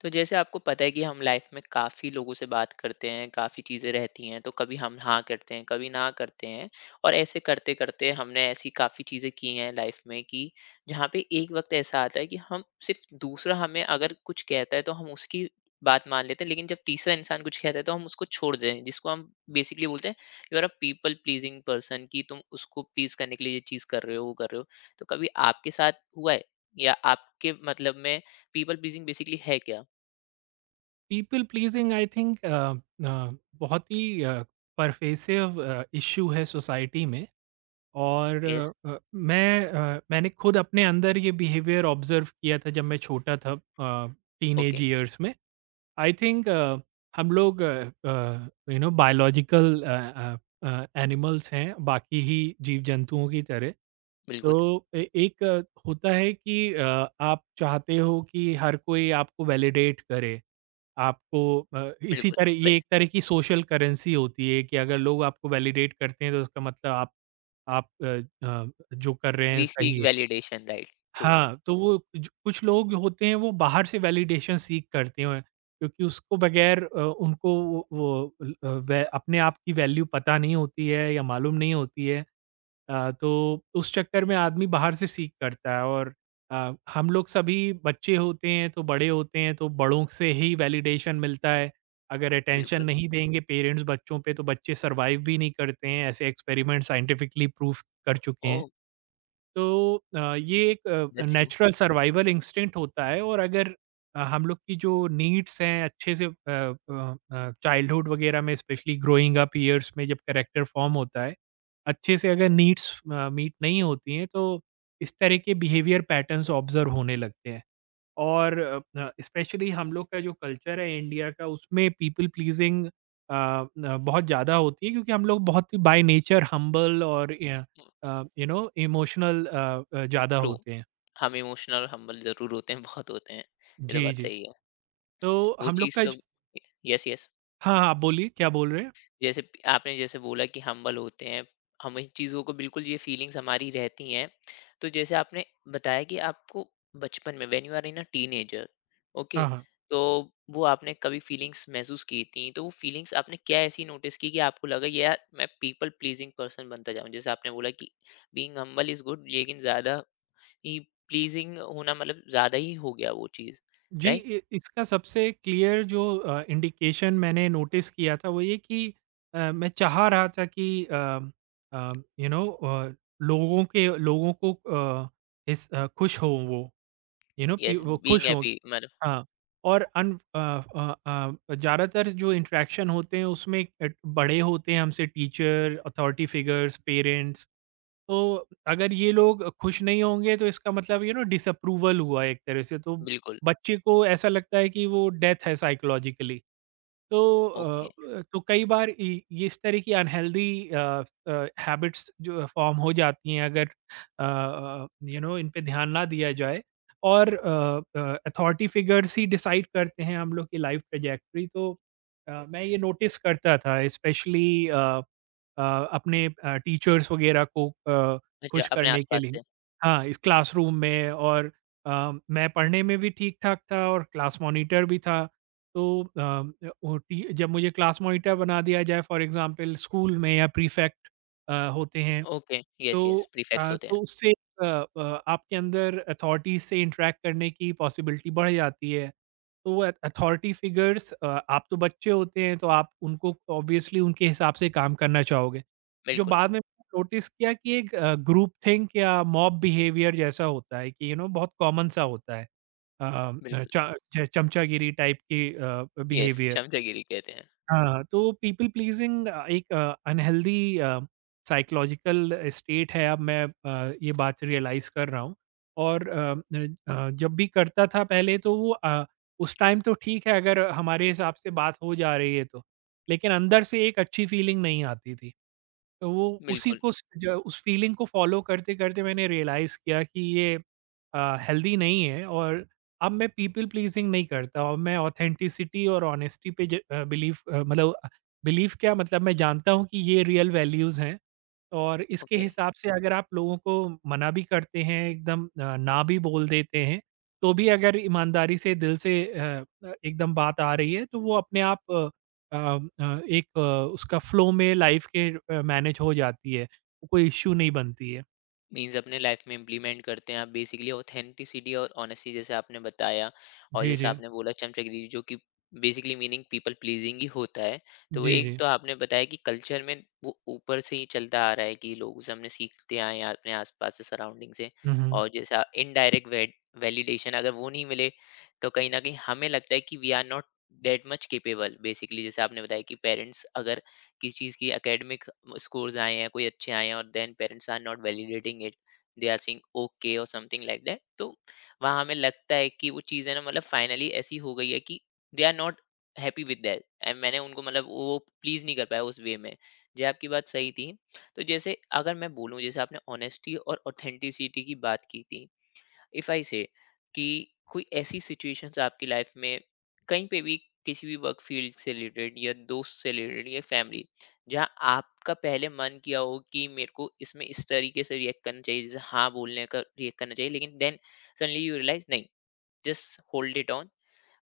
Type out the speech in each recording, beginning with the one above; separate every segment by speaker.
Speaker 1: तो जैसे आपको पता है कि हम लाइफ में काफ़ी लोगों से बात करते हैं, काफ़ी चीज़ें रहती हैं। तो कभी हम हाँ करते हैं, कभी ना करते हैं। और ऐसे करते करते हमने ऐसी काफ़ी चीज़ें की हैं लाइफ में कि जहाँ पे एक वक्त ऐसा आता है कि हम सिर्फ दूसरा हमें अगर कुछ कहता है तो हम उसकी बात मान लेते हैं, लेकिन जब तीसरा इंसान कुछ कहता है तो हम उसको छोड़ दें। जिसको हम बेसिकली बोलते हैं you are a people pleasing person. कि तुम उसको प्लीज करने के लिए ये चीज़ कर रहे हो, वो कर रहे हो। तो कभी आपके साथ हुआ है, या आपके मतलब में पीपल प्लीजिंग बेसिकली है क्या?
Speaker 2: पीपल प्लीजिंग आई थिंक बहुत ही परफेसिव इशू है सोसाइटी में। और
Speaker 1: यस।
Speaker 2: मैंने खुद अपने अंदर ये बिहेवियर ऑब्जर्व किया था जब मैं छोटा था, टीन
Speaker 1: ओके।
Speaker 2: एज ईयर्स में। आई थिंक हम लोग यू नो बायोलॉजिकल एनिमल्स हैं बाकी ही जीव जंतुओं की तरह। तो
Speaker 1: बिल्कुल।
Speaker 2: एक होता है कि आप चाहते हो कि हर कोई आपको वैलिडेट करे आपको। इसी
Speaker 1: बिल्कुल,
Speaker 2: तरह
Speaker 1: वे
Speaker 2: ये एक तरह की सोशल करेंसी होती है कि अगर लोग आपको वैलिडेट करते हैं तो उसका मतलब आप जो कर रहे
Speaker 1: वी
Speaker 2: हैं सही
Speaker 1: सीक
Speaker 2: है।
Speaker 1: Validation right? ट्रू।
Speaker 2: हाँ, तो वो ज कुछ लोग होते हैं वो बाहर से वैलिडेशन सीक करते हैं क्योंकि उसको बगैर उनको वो ल अ, व अपने आप की वैल्यू पता नहीं होती है या मालूम नहीं होती है। तो उस चक्कर में आदमी बाहर से सीख करता है। और हम लोग सभी बच्चे होते हैं, तो बड़े होते हैं तो बड़ों से ही वैलिडेशन मिलता है। अगर अटेंशन
Speaker 1: बिल्कुल।
Speaker 2: नहीं देंगे पेरेंट्स बच्चों पे तो बच्चे सरवाइव भी नहीं करते हैं, ऐसे एक्सपेरिमेंट साइंटिफिकली प्रूफ कर चुके हैं।
Speaker 1: ओह।
Speaker 2: तो ये एक
Speaker 1: that's you.
Speaker 2: Natural survival instinct होता है। और अगर हम लोग की जो नीड्स हैं अच्छे से, चाइल्डहुड वगैरह में, स्पेशली ग्रोइंग अप ईयर्स में जब करेक्टर फॉर्म होता है, अच्छे से अगर नीड्स मीट नहीं होती हैं तो इस तरह के बिहेवियर पैटर्न्स ऑब्जर्व होने लगते हैं। और स्पेशली हम लोग का जो कल्चर है इंडिया का, उसमें पीपल प्लीजिंग बहुत ज़्यादा होती है क्योंकि हम लोग बहुत ही बाय नेचर हम्बल और यू नो इमोशनल ज़्यादा
Speaker 1: ट्रू।
Speaker 2: होते हैं।
Speaker 1: हम इमोशनल और हम्बल ज़रूर होते हैं, बहुत होते हैं। ये तो
Speaker 2: जी
Speaker 1: बात
Speaker 2: जी।
Speaker 1: सही है।
Speaker 2: तो
Speaker 1: वो
Speaker 2: हम लोग
Speaker 1: चीज़
Speaker 2: का
Speaker 1: तो
Speaker 2: ज-
Speaker 1: यस, यस।
Speaker 2: हाँ हाँ, आप बोलिए क्या बोल रहे हैं।
Speaker 1: आपने जैसे बोला कि हम्बल होते हैं। हम इन चीज़ों को बिल्कुल, ये फीलिंग्स हमारी रहती हैं। तो जैसे आपने बताया कि आपको बचपन में when you are in a teenager.
Speaker 2: हाँ
Speaker 1: ओके।
Speaker 2: हाँ।
Speaker 1: तो वो आपने कभी फीलिंग्स महसूस की थी, तो वो फीलिंग्स आपने क्या ऐसी नोटिस की कि आपको लगा यार मैं पीपल प्लीजिंग पर्सन बनता जाऊं? जैसे आपने बोला कि बीइंग हम्बल इज गुड, लेकिन ज़्यादा ही प्लीजिंग होना मतलब ज्यादा ही हो गया वो चीज
Speaker 2: जी,
Speaker 1: राइट।
Speaker 2: इसका सबसे क्लियर जो इंडिकेशन मैंने नोटिस किया था वो ये कि मैं चाह रहा था कि यू नो लोगों को खुश हो वो, यू नो पी
Speaker 1: यस।
Speaker 2: वो
Speaker 1: बीइंग
Speaker 2: खुश हो।
Speaker 1: हैप्पी मतलब।
Speaker 2: हाँ। और अन अ अ अ, ज़्यादातर जो इंटरैक्शन होते हैं उसमें बड़े होते हैं हमसे, टीचर, अथॉरिटी फिगर्स, पेरेंट्स। तो अगर ये लोग खुश नहीं होंगे तो इसका मतलब यू नो डिसअप्रूवल हुआ एक तरह से, तो
Speaker 1: बिल्कुल।
Speaker 2: बच्चे को ऐसा लगता है कि वो डेथ है साइकोलॉजिकली। तो
Speaker 1: ओके।
Speaker 2: कई बार ये इस तरह की अनहेल्दी हैबिट्स जो फॉर्म हो जाती हैं अगर यू नो इन पे ध्यान ना दिया जाए। और अथॉरिटी फिगर्स ही डिसाइड करते हैं हम लोग की लाइफ ट्रेजेक्ट्री। तो मैं ये नोटिस करता था, स्पेशली अ, अपने टीचर्स वगैरह को
Speaker 1: अच्छा,
Speaker 2: खुश
Speaker 1: अपने
Speaker 2: करने के
Speaker 1: आसपास
Speaker 2: लिए।
Speaker 1: से।
Speaker 2: हाँ, इस क्लासरूम में। और मैं पढ़ने में भी ठीक-ठाक था और क्लास मॉनिटर भी था। तो अ, अ, वो टी जब मुझे क्लास मॉनिटर बना दिया जाए फॉर एग्ज़ाम्पल स्कूल में, या प्रीफ़ेक्ट होते हैं,
Speaker 1: ओके। यस, यस,
Speaker 2: तो
Speaker 1: प्रीफिक्स होते हैं।
Speaker 2: उससे आपके अंदर अथॉरिटीज़ से इंटरैक्ट करने की पॉसिबिलिटी बढ़ जाती है। तो वो अथॉरिटी फिगर्स, आप तो बच्चे होते हैं तो आप उनको ऑब्वियसली उनके हिसाब से काम करना चाहोगे। जो
Speaker 1: बिल्कुल।
Speaker 2: बाद में नोटिस किया कि एक ग्रुप थिंक या मॉब बिहेवियर जैसा होता है कि यू नो बहुत कॉमन सा होता है। अ,
Speaker 1: बिल्कुल।
Speaker 2: च च चमचागिरी टाइप की
Speaker 1: यस,
Speaker 2: बिहेवियर।
Speaker 1: चमचागिरी कहते हैं।
Speaker 2: हाँ, तो पीपल प्लीज़िंग एक अनहेल्दी साइकोलॉजिकल स्टेट है, अब मैं ये बात रियलाइज़ कर रहा हूँ। और अ, न अ, जब भी करता था पहले तो उस टाइम तो ठीक है अगर हमारे हिसाब से बात हो जा रही है तो, लेकिन अंदर से एक अच्छी फीलिंग नहीं आती थी। तो वो उसी
Speaker 1: बिल्कुल।
Speaker 2: को स जो उस फ़ीलिंग को फ़ॉलो करते-करते मैंने रियलाइज़ किया कि ये हेल्दी नहीं है। और अब मैं पीपल प्लीज़िंग नहीं करता, और मैं ऑथेंटिसिटी और ऑनेस्टी पे ज अ, बिलीव अ, मतलब बिलीव, क्या मतलब, मैं जानता हूँ कि ये रियल वैल्यूज़ हैं। और इसके
Speaker 1: ओके।
Speaker 2: हिसाब से अगर आप लोगों को मना भी करते हैं, एकदम ना भी बोल देते हैं, तो भी अगर ईमानदारी से दिल से एकदम बात आ रही है तो वो अपने आप अ, अ, एक अ, उसका फ्लो में लाइफ के मैनेज हो जाती है, कोई इश्यू नहीं बनती है।
Speaker 1: मीन्स अपने लाइफ में इम्प्लीमेंट करते हैं आप बेसिकली ऑथेंटिसिटी और ऑनेस्टी, जैसे आपने बताया। और
Speaker 2: जी,
Speaker 1: जैसे
Speaker 2: जी।
Speaker 1: आपने बोला चमचगिरी, जो कि बेसिकली मीनिंग पीपल प्लीजिंग ही होता है। तो वो
Speaker 2: जी,
Speaker 1: एक
Speaker 2: जी।
Speaker 1: तो आपने बताया कि कल्चर में वो ऊपर से ही चलता आ रहा है, कि लोग उसे हमने सीखते आए हैं अपने आसपास से, सराउंडिंग से।
Speaker 2: हुँ, हुँ।
Speaker 1: और जैसा इनडायरेक्ट वैलिडेशन अगर वो नहीं मिले, तो कहीं ना कहीं हमें लगता है कि we are not that much capable basically. जैसे आपने बताया कि पेरेंट्स अगर किस चीज़ की एकेडमिक स्कोर्स आए हैं, कोई अच्छे आए हैं, और then parents are not validating it, they are saying okay और समथिंग लाइक दैट। तो वहाँ हमें लगता है कि वो चीज़ है ना, मतलब फाइनली ऐसी हो गई है कि they are not happy with that and मैंने उनको, मतलब वो प्लीज़ नहीं कर पाया उस वे में। जी, आपकी बात सही थी। तो जैसे अगर मैं बोलूँ, जैसे आपने ऑनेस्टी और ऑथेंटिसिटी की बात की थी, इफ आई से कि कोई ऐसी सिचुएशंस आपकी लाइफ में, कहीं पे भी, किसी भी वर्क फील्ड से रिलेटेड या दोस्त से रिलेटेड या फैमिली, जहाँ आपका पहले मन किया हो कि मेरे को इसमें इस तरीके से रिएक्ट करना चाहिए, जैसे हाँ बोलने का रिएक्ट करना चाहिए, लेकिन देन सडनली यू रियलाइज नहीं, जस्ट होल्ड इट ऑन,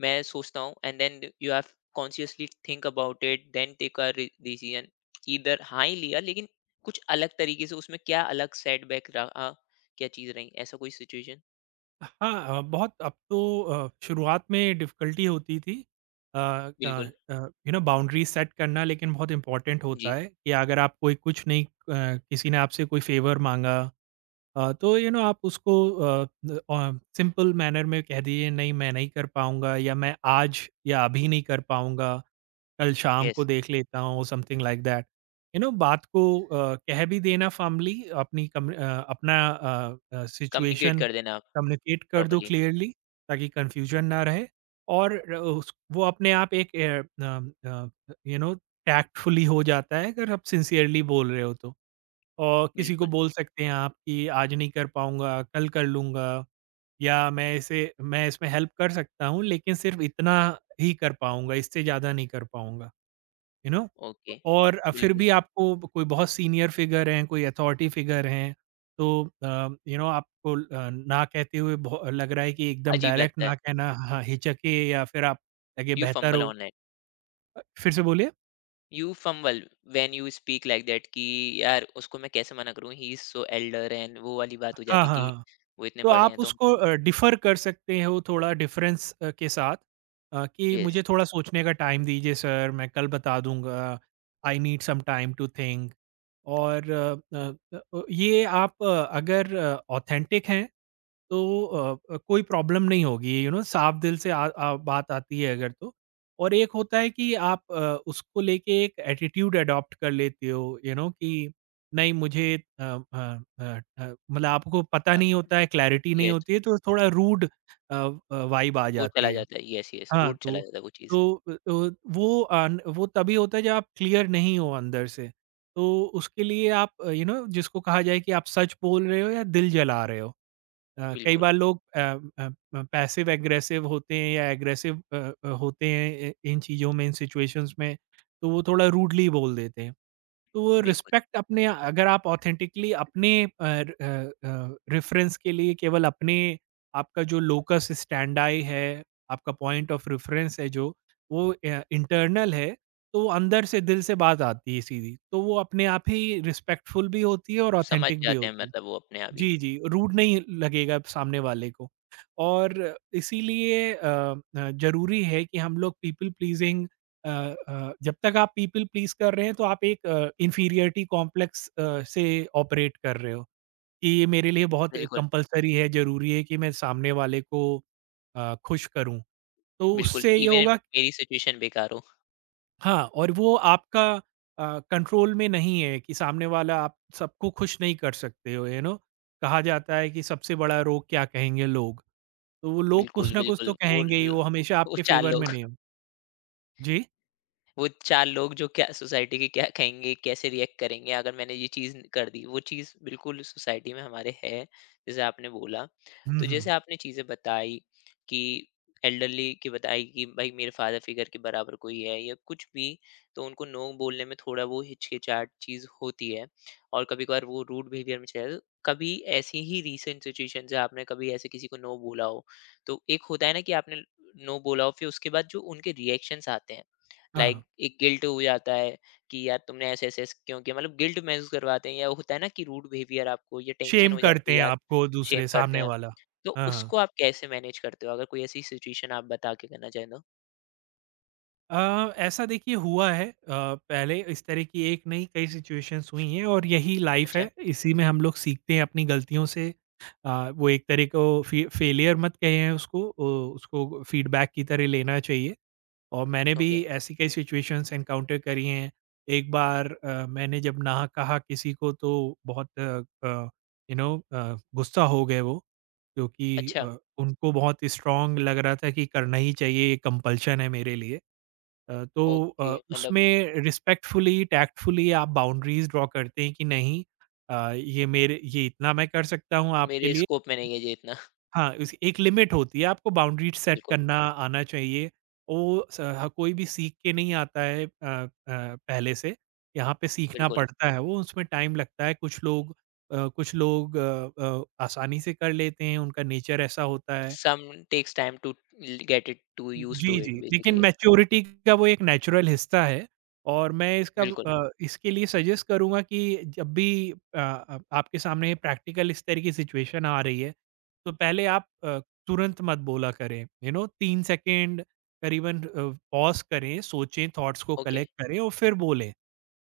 Speaker 1: मैं सोचता हूँ and then you have consciously think about it then take a decision. इधर हाँ ही लिया, लेकिन कुछ अलग तरीके से उसमें क्या अलग सेटबैक रहा, क्या चीज़ रही, ऐसा कोई सिचुएशन?
Speaker 2: हाँ, बहुत अब तो शुरुआत में डिफ़िकल्टी होती थी, अ अ
Speaker 1: बिल्कुल।
Speaker 2: अ, यू नो बाउंड्रीज़ सेट करना लेकिन बहुत इम्पोर्टेंट होता
Speaker 1: जी।
Speaker 2: है। कि अगर आप कोई कुछ नहीं अ, किसी ने आपसे कोई फ़ेवर माँगा, तो यू नो आप उसको सिंपल मैनर में कह दीजिए, नहीं मैं नहीं कर पाऊंगा, या मैं आज या अभी नहीं कर पाऊंगा, कल शाम
Speaker 1: यस।
Speaker 2: को देख लेता हूँ, something like that. You know बात को कह भी देना, फैमिली अपनी, अपना
Speaker 1: कम्युनिकेट
Speaker 2: सिचुएशन
Speaker 1: कर देना आप
Speaker 2: कम्युनिकेट कर दो
Speaker 1: प्रॉपर्ली।
Speaker 2: क्लियरली, ताकि कंफ्यूजन ना रहे। और वो अपने आप एक यू नो टैक्टफुली हो जाता है अगर आप सिंसियरली बोल रहे हो तो। और किसी को
Speaker 1: बिल्कुल।
Speaker 2: बोल सकते हैं आप कि आज नहीं कर पाऊँगा, कल कर लूँगा। या मैं इसमें हेल्प कर सकता हूँ, लेकिन सिर्फ़ इतना ही कर पाऊँगा, इससे ज़्यादा नहीं कर पाऊँगा, यू नो।
Speaker 1: ओके।
Speaker 2: और फिर
Speaker 1: बिल्कुल।
Speaker 2: भी आपको कोई बहुत सीनियर फिगर हैं, कोई अथॉरिटी फिगर हैं, तो यू नो आपको ना कहते हुए भो लग रहा है कि एकदम
Speaker 1: अजीब
Speaker 2: डायरेक्ट
Speaker 1: लगता है।
Speaker 2: ना कहना, हाँ, हिचके या फिर आप लगे
Speaker 1: यू
Speaker 2: बेहतर
Speaker 1: फंबल
Speaker 2: हो।
Speaker 1: ऑनलाइन।
Speaker 2: फिर से बोलिए?
Speaker 1: You fumble when you speak like that कि यार उसको मैं कैसे मना करूँ, he is so elder, and वो वाली बात हो
Speaker 2: हाँ,
Speaker 1: जाती
Speaker 2: हाँ,
Speaker 1: है कि
Speaker 2: हाँ।
Speaker 1: वो इतने
Speaker 2: तो
Speaker 1: बड़े हैं
Speaker 2: आप
Speaker 1: तो
Speaker 2: उसको
Speaker 1: उनको।
Speaker 2: डिफ़र कर सकते हो थोड़ा डिफ़रेंस के साथ, कि
Speaker 1: यस
Speaker 2: मुझे थोड़ा सोचने का टाइम दीजिए सर, मैं कल बता दूँगा, I need some time to think. और ये आप अगर ऑथेंटिक हैं तो कोई प्रॉब्लम नहीं होगी, यू नो साफ दिल से आ, आ, बात आती है अगर तो। और एक होता है कि आप उसको लेके एक एटीट्यूड अडॉप्ट कर लेते हो यू नो कि नहीं, मुझे अ, अ, मतलब आपको पता
Speaker 1: अ,
Speaker 2: नहीं होता है, क्लैरिटी नहीं
Speaker 1: यस,
Speaker 2: होती है, तो थोड़ा रूड वाइब आ
Speaker 1: वो चला
Speaker 2: जाती है।
Speaker 1: जाता है, यस, यस,
Speaker 2: हाँ,
Speaker 1: रूट चला जाता है वो चीज़।
Speaker 2: तो वो आ, न- वो तभी होता है जब आप क्लियर नहीं हो अंदर से। तो उसके लिए आप यू नो जिसको कहा जाए कि आप सच बोल रहे हो या दिल जला रहे हो। कई
Speaker 1: बिल्कुल,
Speaker 2: बार लोग पैसिव एग्रेसिव होते हैं या एग्रेसिव होते हैं इ इन चीज़ों में, इन सिचुएशंस में, तो वो थोड़ा रूडली बोल देते हैं। तो वो
Speaker 1: बिल्कुल,
Speaker 2: रिस्पेक्ट अपने, अगर आप ऑथेंटिकली अपने रेफ़रेंस के लिए केवल अपने, आपका जो लोकस स्टैंडआई है, आपका पॉइंट ऑफ रेफ़रेंस है जो, वो इंटरनल है, तो वो अंदर से दिल से बात आती है सीधी। तो वो अपने आप ही रिस्पेक्टफुल भी होती है और
Speaker 1: समझ
Speaker 2: ऑथेंटिक भी
Speaker 1: जाते हैं
Speaker 2: होती है।
Speaker 1: मतलब वो अपने आप ही।
Speaker 2: जी, जी, रूड नहीं लगेगा सामने वाले को। और इसीलिए ज़रूरी है कि हम लोग पीपल प्लीज़िंग जब तक आप पीपल प्लीज़ कर रहे हैं तो आप एक इन्फीरियरिटी कॉम्प्लेक्स से ऑपरेट कर रहे हो, कि ये मेरे लिए बहुत
Speaker 1: बिल्कुल,
Speaker 2: कंपल्सरी है, ज़रूरी है कि मैं सामने वाले को खुश करूँ। तो
Speaker 1: बिल्कुल,
Speaker 2: उससे ये
Speaker 1: इवन
Speaker 2: होगा।
Speaker 1: मेरी सिचुएशन बेकार हो।
Speaker 2: हाँ, और वो आपका कंट्रोल में नहीं है कि सामने वाला, आप सबको खुश नहीं कर सकते हो, यू नो। कहा जाता है कि सबसे बड़ा रोग क्या कहेंगे लोग, तो वो लोग कुछ
Speaker 1: बिल्कुल,
Speaker 2: ना कुछ
Speaker 1: बिल्कुल,
Speaker 2: तो कहेंगे ही, वो हमेशा
Speaker 1: वो
Speaker 2: आपके
Speaker 1: 4
Speaker 2: फ़ेवर में
Speaker 1: लोग
Speaker 2: नहीं हो। जी?
Speaker 1: वो चार लोग, जो क्या सोसाइटी के, क्या कहेंगे, कैसे रिएक्ट करेंगे अगर मैंने ये चीज़ कर दी, वो चीज़ बिल्कुल सोसाइटी में हमारे है, जैसे आपने बोला।
Speaker 2: हुँ,
Speaker 1: तो जैसे
Speaker 2: हुँ।
Speaker 1: आपने चीज़ें बताई कि एल्डरली की बताई कि भाई मेरे फादर फिगर के बराबर कोई है या कुछ भी, तो उनको नो बोलने में थोड़ा वो हिचकिचाहट चीज़ होती है, और कभी कभार वो रूड बिहेवियर में चला जाता है। तो कभी ऐसी ही रीसेंट सिचुएशन से आपने कभी ऐसे किसी को नो बोला हो, तो एक होता है ना कि आपने नो बोला हो, फिर उसके बाद जो उनके रिएक्शंस आते हैं,
Speaker 2: हाँ,
Speaker 1: लाइक
Speaker 2: हाँ।
Speaker 1: एक गिल्ट हो जाता है कि यार तुमने ऐसे ऐसे ऐसे क्यों किया, मतलब गिल्ट महसूस करवाते हैं, या होता है ना कि रूड बिहेवियर, आपको ये टेंशन
Speaker 2: शेम
Speaker 1: हो जाती
Speaker 2: करते
Speaker 1: है
Speaker 2: हैं
Speaker 1: यार।
Speaker 2: आपको
Speaker 1: शेम
Speaker 2: दूसरे,
Speaker 1: करते
Speaker 2: सामने
Speaker 1: हैं।
Speaker 2: वाला।
Speaker 1: तो
Speaker 2: हाँ, हाँ।
Speaker 1: उसको आप कैसे मैनेज करते हो, अगर कोई ऐसी सिचुएशन आप बता के करना चाहें तो?
Speaker 2: ऐसा देखिए, हुआ है पहले इस तरह की, एक नहीं कई सिचुएशंस हुई हैं और यही लाइफ
Speaker 1: अच्छा।
Speaker 2: है, इसी में हम लोग सीखते हैं अपनी गलतियों से। वो एक तरह को फेलियर मत कहें उसको, उसको फीडबैक की तरह लेना चाहिए। और मैंने भी
Speaker 1: ओके।
Speaker 2: ऐसी कई सिचुएशंस एनकाउंटर करी हैं। एक बार मैंने जब ना कहा किसी को तो बहुत यू नो गुस्सा हो गए वो, क्योंकि
Speaker 1: अच्छा।
Speaker 2: उनको बहुत स्ट्रांग लग रहा था कि करना ही चाहिए, ये कंपल्शन है मेरे लिए। अ, तो
Speaker 1: ओके, मतलब
Speaker 2: उसमें रिस्पेक्टफुली, टैक्टफुली आप बाउंड्रीज़ ड्रॉ करते हैं कि नहीं, ये मेरे ये इतना मैं कर सकता हूँ आपके
Speaker 1: मेरे
Speaker 2: लिए।
Speaker 1: स्कोप में नहीं है ये इतना।
Speaker 2: हाँ, इस एक लिमिट होती है, आपको बाउंड्री सेट
Speaker 1: बिल्कुल।
Speaker 2: करना आना चाहिए। वो स ह कोई भी सीख के नहीं आता है पहले से, यहाँ पे सीखना
Speaker 1: बिल्कुल।
Speaker 2: पड़ता है वो, उसमें टाइम लगता है। कुछ लोग आसानी से कर लेते हैं, उनका नेचर ऐसा होता है।
Speaker 1: Some takes time to get it to use to
Speaker 2: जी, जी।
Speaker 1: इट
Speaker 2: लेकिन
Speaker 1: बेसिकली।
Speaker 2: मैच्योरिटी का वो एक नेचुरल हिस्सा है। और मैं
Speaker 1: बिल्कुल।
Speaker 2: इसके लिए सजेस्ट करूँगा कि जब भी आपके सामने प्रैक्टिकल इस तरह की सिचुएशन आ रही है, तो पहले आप तुरंत मत बोला करें, यू नो 3 सेकंड करीबन पॉज़ करें, सोचें, थॉट्स को
Speaker 1: ओके।
Speaker 2: कलेक्ट करें और फिर बोलें।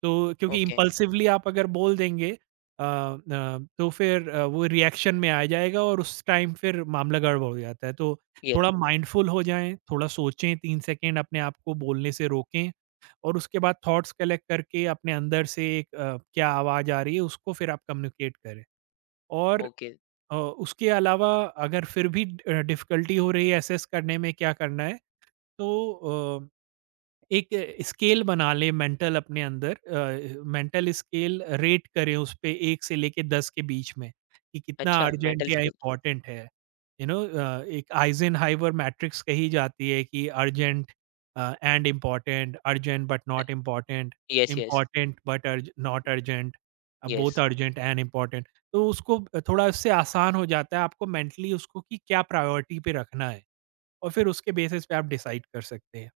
Speaker 2: तो क्योंकि
Speaker 1: ओके।
Speaker 2: इम्पल्सिवली आप अगर बोल देंगे न तो फिर वो रिएक्शन में आ जाएगा और उस टाइम फिर मामला गड़बड़ हो जाता है। तो
Speaker 1: ये।
Speaker 2: थोड़ा माइंडफुल हो जाएँ, थोड़ा सोचें 3 सेकंड अपने आप को बोलने से रोकें और उसके बाद थॉट्स कलेक्ट करके अपने अंदर से एक क्या आवाज़ आ रही है उसको फिर आप कम्युनिकेट करें। और
Speaker 1: ओके।
Speaker 2: उसके अलावा अगर फिर भी डिफ़िकल्टी हो रही है असेस करने में क्या करना है तो एक स्केल बना लें मेंटल अपने अंदर मेंटल स्केल रेट करें उस पे 1 से लेके 10 के बीच में, कि कितना
Speaker 1: अच्छा, मेंटल
Speaker 2: अर्जेंट या
Speaker 1: स्किल।
Speaker 2: इम्पोर्टेंट है। यू नो एक आइज़ेनहाइमर मैट्रिक्स कही जाती है कि urgent and important, urgent but not important,
Speaker 1: yes, yes,
Speaker 2: important but urge not urgent,
Speaker 1: yes.
Speaker 2: Both urgent and important. तो उसको थोड़ा उससे आसान हो जाता है आपको मेंटली उसको कि क्या प्रायोरिटी पे रखना है और फिर उसके बेसिस पे आप डिसाइड कर सकते हैं।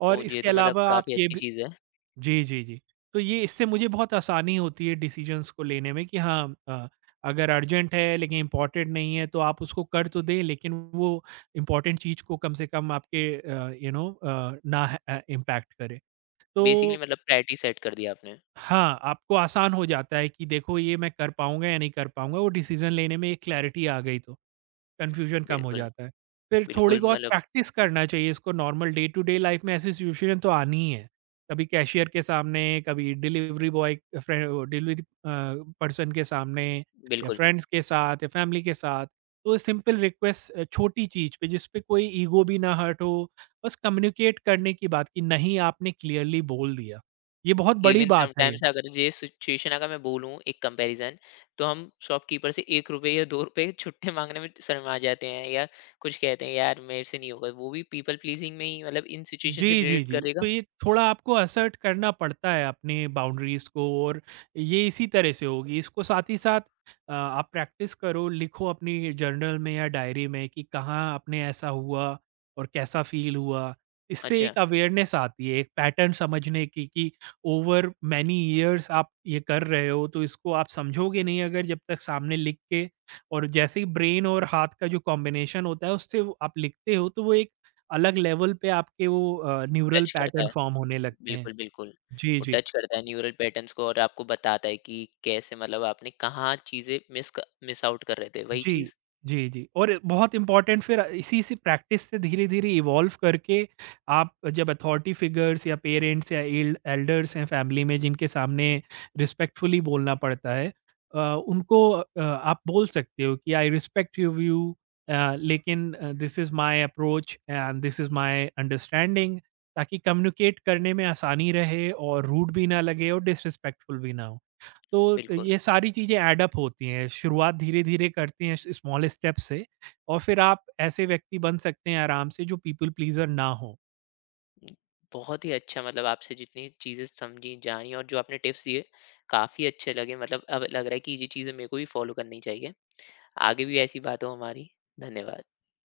Speaker 2: और
Speaker 1: ओह! ये
Speaker 2: इसके
Speaker 1: तो मतलब
Speaker 2: अलावा आप
Speaker 1: काफ़ी
Speaker 2: ये
Speaker 1: अच्छी
Speaker 2: भी
Speaker 1: चीज़ है।
Speaker 2: जी, जी, जी। तो ये इससे मुझे बहुत आसानी होती है डिसीज़न्स को लेने में कि हाँ अगर अर्जेंट है लेकिन इम्पोर्टेंट नहीं है तो आप उसको कर तो दें लेकिन वो इम्पोर्टेंट चीज़ को कम से कम आपके यू नो इम्पैक्ट करे।
Speaker 1: बेसिकली
Speaker 2: तो
Speaker 1: मतलब प्रायोरिटी सेट कर दी आपने।
Speaker 2: हाँ, आपको आसान हो जाता है कि देखो ये मैं कर पाऊँगा या नहीं कर पाऊँगा, वो डिसीज़न लेने में एक क्लैरिटी आ गई तो, कन्फ्यूज़न कम हो
Speaker 1: बिल्कुल।
Speaker 2: जाता है। फिर थोड़ी
Speaker 1: बिल्कुल,
Speaker 2: बहुत
Speaker 1: मतलब
Speaker 2: प्रैक्टिस करना चाहिए इसको normal day to day life में ऐसी सिचुएशन तो आनी ही है। कभी कैशियर के सामने, कभी डिलीवरी बॉय फ्रे वो डिलीवरी पर्सन के सामने या
Speaker 1: बिल्कुल।
Speaker 2: फ्रेंड्स के साथ या फैमिली के साथ। तो सिंपल रिक्वेस्ट छोटी चीज़ पे जिस पे कोई ईगो भी ना हर्ट हो, बस कम्युनिकेट करने की बात कि नहीं आपने क्लियरली बोल दिया। ये बहुत बड़ी
Speaker 1: इवन
Speaker 2: बात है।
Speaker 1: समटाइम्स, अगर ये सिचुएशन, अगर मैं बोलूँ एक कंपैरिज़न, तो हम शॉपकीपर से ₹1 या ₹2 छुट्टे माँगने में शर्मा जाते हैं, या कुछ कहते हैं यार मेरे से नहीं होगा। वो भी पीपल प्लीज़िंग में ही, मतलब इन सिचुएशन से
Speaker 2: जी, जी,
Speaker 1: रिलेट
Speaker 2: जी।
Speaker 1: करेगा।
Speaker 2: तो ये थोड़ा आपको असर्ट करना पड़ता है अपने बाउंड्रीज़ को और ये इसी तरह से होगी। इसको साथ ही साथ आप प्रैक्टिस करो, लिखो अपनी जर्नल में या डायरी में कि कहाँ अपने ऐसा हुआ और कैसा फ़ील हुआ। इससे
Speaker 1: अच्छा।
Speaker 2: एक अवेयरनेस आती है, एक पैटर्न समझने की कि ओवर मैनी इयर्स आप ये कर रहे हो, तो इसको आप समझोगे नहीं अगर जब तक सामने लिख के और जैसे ही ब्रेन और हाथ का जो कॉम्बिनेशन होता है उससे वो आप लिखते हो, तो वो एक अलग लेवल पे आपके वो न्यूरल
Speaker 1: टच करता
Speaker 2: पैटर्न
Speaker 1: है।
Speaker 2: फ़ॉर्म होने लगते हैं।
Speaker 1: बिल्कुल, बिल्कुल।
Speaker 2: जी,
Speaker 1: वो
Speaker 2: जी।
Speaker 1: टच करता है न्यूरल पैटर्न्स को और आपको बताता है कि कैसे, मतलब आपने कहाँ चीज़ें मिस आउट कर रहे थे। वही
Speaker 2: जी,
Speaker 1: चीज़?
Speaker 2: जी, जी और बहुत इम्पोर्टेंट फिर इसी से प्रैक्टिस से धीरे-धीरे इवॉल्व करके आप जब अथॉरिटी फिगर्स या पेरेंट्स या एल एल्डर्स हैं फैमिली में जिनके सामने रिस्पेक्टफुली बोलना पड़ता है उनको आप बोल सकते हो कि आई रिस्पेक्ट यू व्यू लेकिन this is my approach and this is my understanding ताकि कम्युनिकेट करने में आसानी रहे और रूड भी ना लगे और डिसरिस्पेक्टफुल भी ना हो। तो
Speaker 1: बिल्कुल।
Speaker 2: ये सारी चीज़ें ऐड अप होती हैं, शुरुआत धीरे-धीरे करते हैं स्मॉल स्टेप से और फिर आप ऐसे व्यक्ति बन सकते हैं आराम से जो पीपल प्लीज़र ना हो।
Speaker 1: बहुत ही अच्छा, मतलब आपसे जितनी चीज़ें समझी जानी और जो आपने टिप्स दिए, काफ़ी अच्छे लगे। मतलब अब लग रहा है कि ये चीज़ें मेरे को भी फॉलो करनी चाहिए। आगे भी ऐसी बात हो हमारी। धन्यवाद।